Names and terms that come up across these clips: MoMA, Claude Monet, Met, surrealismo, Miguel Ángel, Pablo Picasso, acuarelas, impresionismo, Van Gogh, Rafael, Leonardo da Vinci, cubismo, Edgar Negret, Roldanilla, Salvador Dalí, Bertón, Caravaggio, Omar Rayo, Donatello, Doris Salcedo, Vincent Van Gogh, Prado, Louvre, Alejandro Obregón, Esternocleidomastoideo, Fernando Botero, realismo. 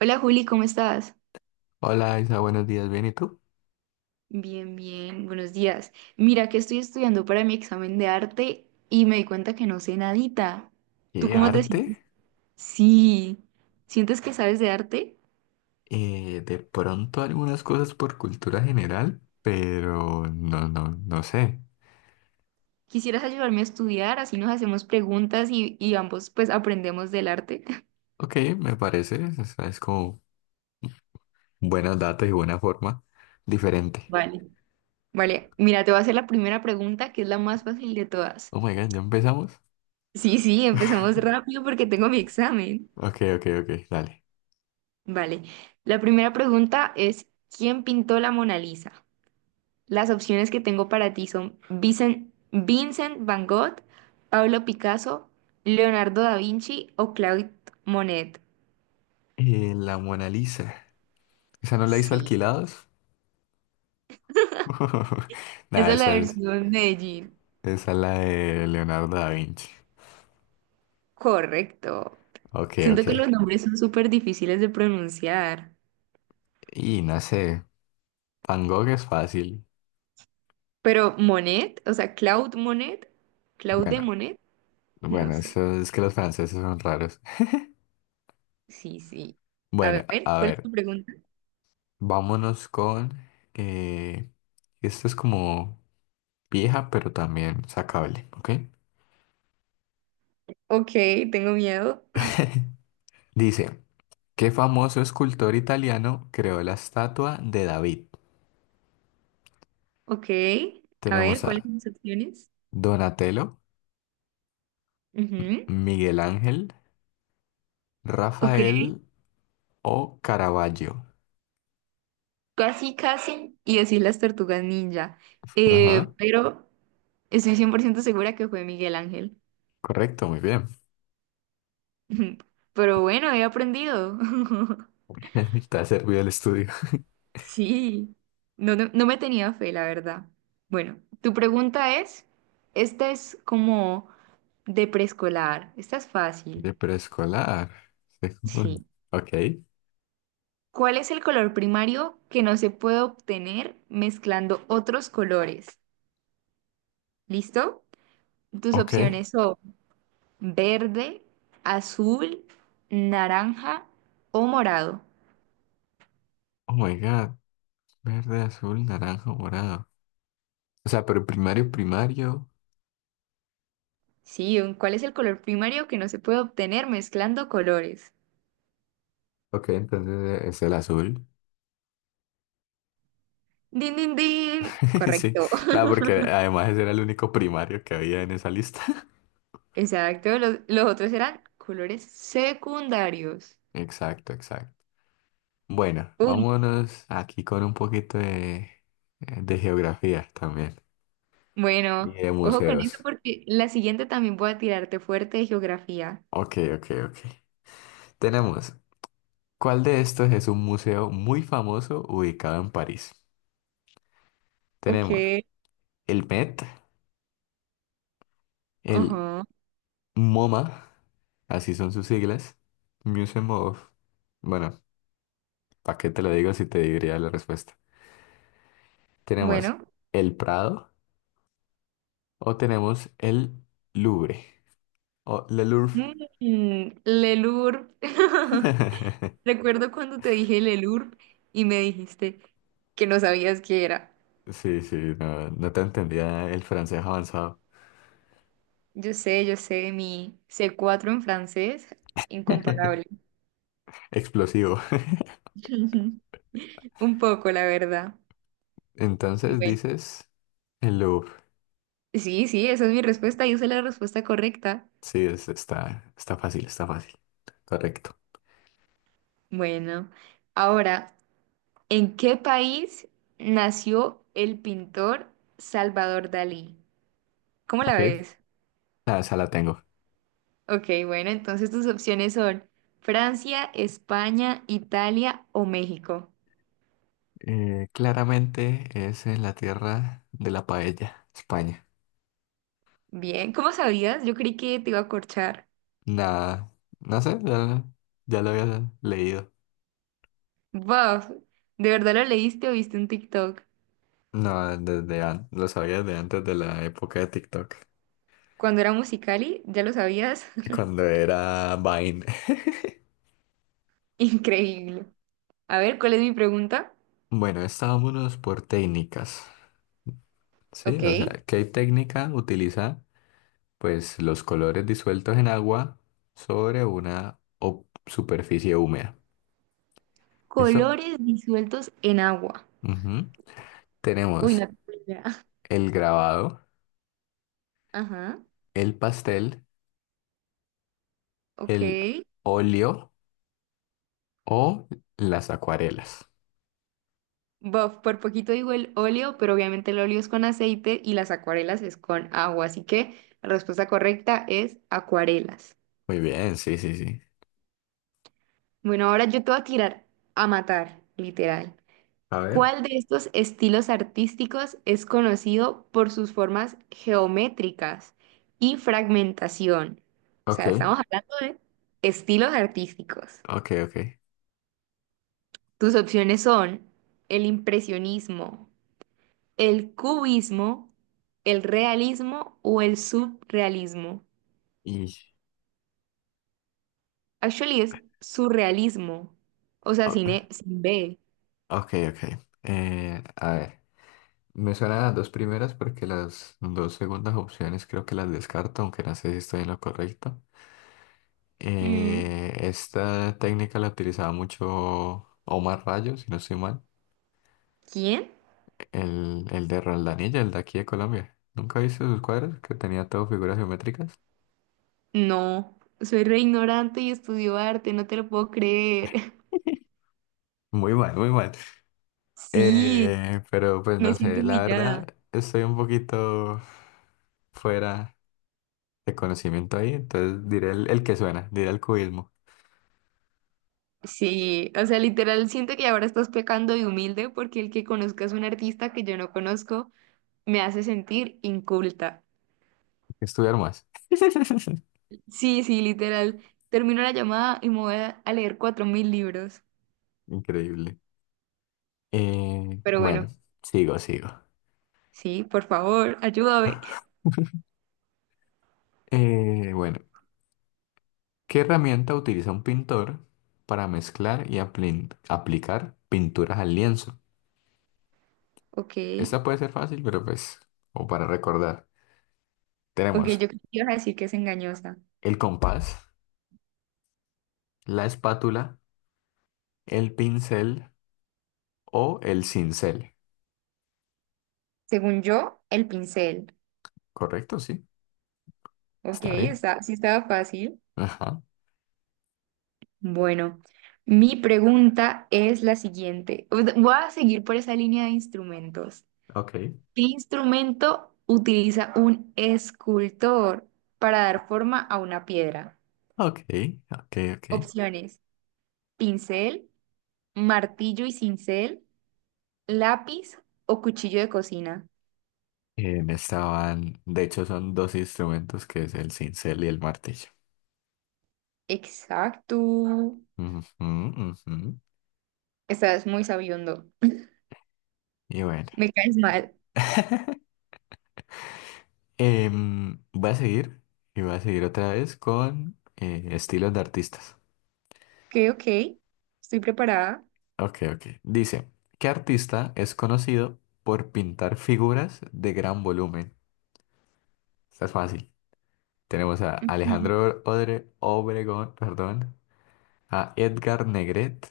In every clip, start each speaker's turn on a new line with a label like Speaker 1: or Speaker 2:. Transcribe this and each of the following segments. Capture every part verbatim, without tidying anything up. Speaker 1: Hola Juli, ¿cómo estás?
Speaker 2: Hola Isa, buenos días, ¿bien y tú?
Speaker 1: Bien, bien, buenos días. Mira que estoy estudiando para mi examen de arte y me di cuenta que no sé nadita. ¿Tú
Speaker 2: ¿Qué
Speaker 1: cómo te sientes?
Speaker 2: arte?
Speaker 1: Sí, ¿sientes que sabes de arte?
Speaker 2: Eh, de pronto algunas cosas por cultura general, pero no, no, no sé.
Speaker 1: ¿Quisieras ayudarme a estudiar? Así nos hacemos preguntas y, y ambos pues aprendemos del arte.
Speaker 2: Ok, me parece, o sea, es como buenos datos y buena forma, diferente.
Speaker 1: Vale. Vale, mira, te voy a hacer la primera pregunta que es la más fácil de todas.
Speaker 2: Oh my God, ¿ya empezamos?
Speaker 1: Sí, sí, empecemos rápido porque tengo mi examen.
Speaker 2: Ok, ok, ok, dale.
Speaker 1: Vale, la primera pregunta es, ¿quién pintó la Mona Lisa? Las opciones que tengo para ti son Vicen- Vincent, Van Gogh, Pablo Picasso, Leonardo da Vinci o Claude Monet.
Speaker 2: Eh, la Mona Lisa, ¿esa no la hizo
Speaker 1: Sí.
Speaker 2: Alquilados? Nada,
Speaker 1: Esa es la
Speaker 2: esa es,
Speaker 1: versión Medellín.
Speaker 2: esa es la de Leonardo da Vinci.
Speaker 1: Correcto.
Speaker 2: Ok, ok.
Speaker 1: Siento que los nombres son súper difíciles de pronunciar.
Speaker 2: Y no sé, Van Gogh es fácil.
Speaker 1: Pero Monet, o sea, Claude Monet, Claude
Speaker 2: Bueno.
Speaker 1: Monet, no
Speaker 2: Bueno,
Speaker 1: sé.
Speaker 2: eso es que los franceses son raros.
Speaker 1: Sí, sí. A
Speaker 2: Bueno,
Speaker 1: ver,
Speaker 2: a
Speaker 1: ¿cuál es
Speaker 2: ver,
Speaker 1: tu pregunta?
Speaker 2: vámonos con... eh, esto es como vieja, pero también sacable, ¿ok?
Speaker 1: Ok, tengo miedo.
Speaker 2: Dice, ¿qué famoso escultor italiano creó la estatua de David?
Speaker 1: Ok, a ver,
Speaker 2: Tenemos
Speaker 1: ¿cuáles
Speaker 2: a
Speaker 1: son las opciones?
Speaker 2: Donatello,
Speaker 1: Ujú.
Speaker 2: Miguel Ángel,
Speaker 1: Ok.
Speaker 2: Rafael o Caravaggio.
Speaker 1: Casi, casi, y decir las tortugas ninja. Eh,
Speaker 2: Ajá,
Speaker 1: pero estoy cien por ciento segura que fue Miguel Ángel.
Speaker 2: correcto, muy bien.
Speaker 1: Pero bueno, he aprendido.
Speaker 2: Te ha servido el estudio.
Speaker 1: Sí, no, no, no me tenía fe, la verdad. Bueno, tu pregunta es, esta es como de preescolar, esta es
Speaker 2: De
Speaker 1: fácil.
Speaker 2: preescolar.
Speaker 1: Sí.
Speaker 2: Ok,
Speaker 1: ¿Cuál es el color primario que no se puede obtener mezclando otros colores? ¿Listo? Tus
Speaker 2: ok.
Speaker 1: opciones son verde, azul, naranja o morado.
Speaker 2: Oh my God. Verde, azul, naranja, morado. O sea, pero primario, primario.
Speaker 1: Sí, un- ¿cuál es el color primario que no se puede obtener mezclando colores?
Speaker 2: Ok, entonces eh, es el azul.
Speaker 1: Din, din, din.
Speaker 2: Sí,
Speaker 1: Correcto.
Speaker 2: claro, porque además ese era el único primario que había en esa lista.
Speaker 1: Exacto. Los, los otros eran colores secundarios.
Speaker 2: Exacto, exacto. Bueno,
Speaker 1: Uy,
Speaker 2: vámonos aquí con un poquito de, eh, de geografía también y
Speaker 1: bueno,
Speaker 2: de
Speaker 1: ojo con eso
Speaker 2: museos.
Speaker 1: porque la siguiente también voy a tirarte fuerte de geografía.
Speaker 2: Ok, ok, ok. Tenemos, ¿cuál de estos es un museo muy famoso ubicado en París? Tenemos
Speaker 1: Ok.
Speaker 2: el Met, el
Speaker 1: Ajá.
Speaker 2: MoMA, así son sus siglas, Museum of... Bueno, ¿para qué te lo digo si te diría la respuesta? Tenemos
Speaker 1: Bueno.
Speaker 2: el Prado o tenemos el Louvre o Le Louvre.
Speaker 1: Mm, Lelur. Recuerdo cuando te dije el E L U R P y me dijiste que no sabías qué era.
Speaker 2: Sí, sí, no, no te entendía el francés avanzado.
Speaker 1: Yo sé, yo sé, mi c cuatro en francés, incomparable.
Speaker 2: Explosivo.
Speaker 1: Un poco, la verdad.
Speaker 2: Entonces
Speaker 1: Bueno,
Speaker 2: dices el Louvre.
Speaker 1: sí, sí, esa es mi respuesta. Y esa es la respuesta correcta.
Speaker 2: Sí, es- está, está fácil, está fácil. Correcto.
Speaker 1: Bueno, ahora, ¿en qué país nació el pintor Salvador Dalí? ¿Cómo la
Speaker 2: Ok,
Speaker 1: ves?
Speaker 2: ah, esa la tengo.
Speaker 1: Ok, bueno, entonces tus opciones son Francia, España, Italia o México.
Speaker 2: Eh, claramente es en la tierra de la paella, España.
Speaker 1: Bien, ¿cómo sabías? Yo creí que te iba a corchar.
Speaker 2: Nada, no sé, ya, ya lo había leído.
Speaker 1: Wow, ¿de verdad lo leíste o viste un TikTok?
Speaker 2: No, desde an- lo sabía desde antes de la época de TikTok,
Speaker 1: Cuando era Musicali, ¿ya lo sabías?
Speaker 2: cuando era Vine.
Speaker 1: Increíble. A ver, ¿cuál es mi pregunta?
Speaker 2: Bueno, estábamos por técnicas, ¿sí?
Speaker 1: Ok.
Speaker 2: O sea, ¿qué técnica utiliza? Pues los colores disueltos en agua sobre una o- superficie húmeda. ¿Listo?
Speaker 1: Colores disueltos en agua.
Speaker 2: Ujú.
Speaker 1: Uy,
Speaker 2: Tenemos
Speaker 1: no tengo idea.
Speaker 2: el grabado,
Speaker 1: Ajá,
Speaker 2: el pastel,
Speaker 1: ok.
Speaker 2: el óleo o las acuarelas.
Speaker 1: Buff, por poquito digo el óleo, pero obviamente el óleo es con aceite y las acuarelas es con agua, así que la respuesta correcta es acuarelas.
Speaker 2: Muy bien, sí, sí, sí.
Speaker 1: Bueno, ahora yo te voy a tirar a matar, literal.
Speaker 2: A ver.
Speaker 1: ¿Cuál de estos estilos artísticos es conocido por sus formas geométricas y fragmentación? O
Speaker 2: Ok,
Speaker 1: sea, estamos hablando de estilos artísticos.
Speaker 2: ok, ok.
Speaker 1: Tus opciones son el impresionismo, el cubismo, el realismo o el subrealismo.
Speaker 2: Y...
Speaker 1: Actually es surrealismo, o sea, sin,
Speaker 2: o-
Speaker 1: E- sin B.
Speaker 2: Ok, ok. Eh, a ver, me suenan las dos primeras porque las dos segundas opciones creo que las descarto, aunque no sé si estoy en lo correcto.
Speaker 1: Mm,
Speaker 2: Eh, esta técnica la utilizaba mucho Omar Rayo, si no estoy mal,
Speaker 1: ¿Quién?
Speaker 2: el, el de Roldanilla, el de aquí de Colombia. ¿Nunca viste sus cuadros que tenía todo figuras geométricas?
Speaker 1: No, soy re ignorante y estudio arte, no te lo puedo creer.
Speaker 2: Muy mal, muy mal.
Speaker 1: Sí,
Speaker 2: Eh, pero pues
Speaker 1: me
Speaker 2: no
Speaker 1: siento
Speaker 2: sé, la
Speaker 1: humillada.
Speaker 2: verdad estoy un poquito fuera de conocimiento ahí, entonces diré el, el que suena, diré el cubismo,
Speaker 1: Sí, o sea, literal siento que ahora estás pecando de humilde porque el que conozcas a un artista que yo no conozco me hace sentir inculta.
Speaker 2: hay que estudiar más.
Speaker 1: Sí, sí, literal. Termino la llamada y me voy a a leer cuatro mil libros.
Speaker 2: Increíble. Eh,
Speaker 1: Pero
Speaker 2: bueno,
Speaker 1: bueno,
Speaker 2: sigo, sigo.
Speaker 1: sí, por favor, ayúdame.
Speaker 2: Eh, bueno, ¿qué herramienta utiliza un pintor para mezclar y apli- aplicar pinturas al lienzo?
Speaker 1: Ok,
Speaker 2: Esta puede ser fácil, pero pues, o para recordar.
Speaker 1: ok, yo
Speaker 2: Tenemos
Speaker 1: creo que ibas a decir que es engañosa.
Speaker 2: el compás, la espátula, el pincel o el cincel.
Speaker 1: Según yo, el pincel.
Speaker 2: ¿Correcto? Sí.
Speaker 1: Ok,
Speaker 2: Está bien.
Speaker 1: está, sí estaba fácil.
Speaker 2: Ajá.
Speaker 1: Bueno, mi pregunta es la siguiente. Voy a seguir por esa línea de instrumentos.
Speaker 2: Ok.
Speaker 1: ¿Qué instrumento utiliza un escultor para dar forma a una piedra?
Speaker 2: Ok. Ok. Ok.
Speaker 1: Opciones: pincel, martillo y cincel, lápiz o cuchillo de cocina.
Speaker 2: Eh, me estaban. De hecho, son dos instrumentos que es el cincel y el martillo.
Speaker 1: Exacto.
Speaker 2: Ujú, ujú.
Speaker 1: Estás muy sabiendo.
Speaker 2: Y bueno.
Speaker 1: Me caes mal.
Speaker 2: Em, voy a seguir. Y voy a seguir otra vez con eh, estilos de artistas.
Speaker 1: Ok, ok. Estoy preparada.
Speaker 2: Ok, ok. Dice, ¿qué artista es conocido por pintar figuras de gran volumen? Esta es fácil. Tenemos a Alejandro Odre- Obregón, perdón, a Edgar Negret,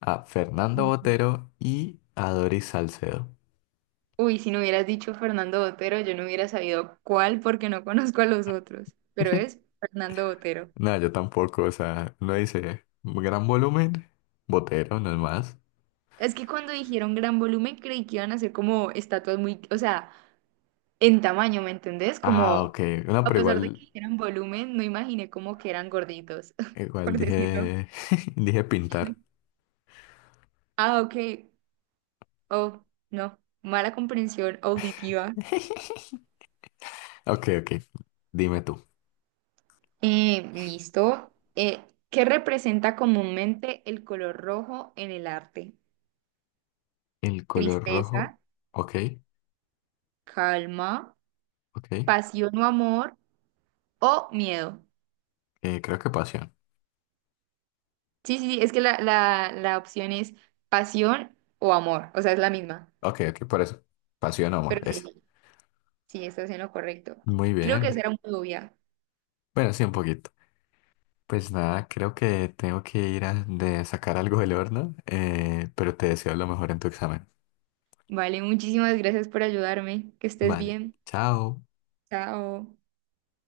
Speaker 2: a Fernando
Speaker 1: Ujú.
Speaker 2: Botero y a Doris Salcedo.
Speaker 1: Uy, si no hubieras dicho Fernando Botero, yo no hubiera sabido cuál porque no conozco a los otros, pero es Fernando Botero.
Speaker 2: No, yo tampoco, o sea, no dice gran volumen, Botero, no es más.
Speaker 1: Es que cuando dijeron gran volumen creí que iban a ser como estatuas muy, o sea, en tamaño, ¿me entendés?
Speaker 2: Ah,
Speaker 1: Como,
Speaker 2: ok, no,
Speaker 1: a
Speaker 2: pero
Speaker 1: pesar de que
Speaker 2: igual,
Speaker 1: dijeron volumen, no imaginé como que eran gorditos,
Speaker 2: igual
Speaker 1: por decirlo.
Speaker 2: dije, dije pintar.
Speaker 1: Ah, ok. Oh, no. Mala comprensión auditiva.
Speaker 2: Ok, ok, dime tú.
Speaker 1: Eh, listo. Eh, ¿qué representa comúnmente el color rojo en el arte?
Speaker 2: El color rojo,
Speaker 1: Tristeza,
Speaker 2: ok,
Speaker 1: calma,
Speaker 2: ok,
Speaker 1: pasión o amor o miedo.
Speaker 2: eh, creo que pasión.
Speaker 1: Sí, sí, sí, es que la, la, la opción es pasión o amor, o sea, es la misma.
Speaker 2: Ok, ok, por eso, pasión, amor,
Speaker 1: Pero sí,
Speaker 2: esa.
Speaker 1: sí, estás en lo correcto.
Speaker 2: Muy
Speaker 1: Creo que
Speaker 2: bien,
Speaker 1: esa era muy obvia.
Speaker 2: bueno, sí, un poquito. Pues nada, creo que tengo que ir a de sacar algo del horno, eh, pero te deseo lo mejor en tu examen.
Speaker 1: Vale, muchísimas gracias por ayudarme. Que estés
Speaker 2: Vale,
Speaker 1: bien.
Speaker 2: chao.
Speaker 1: Chao.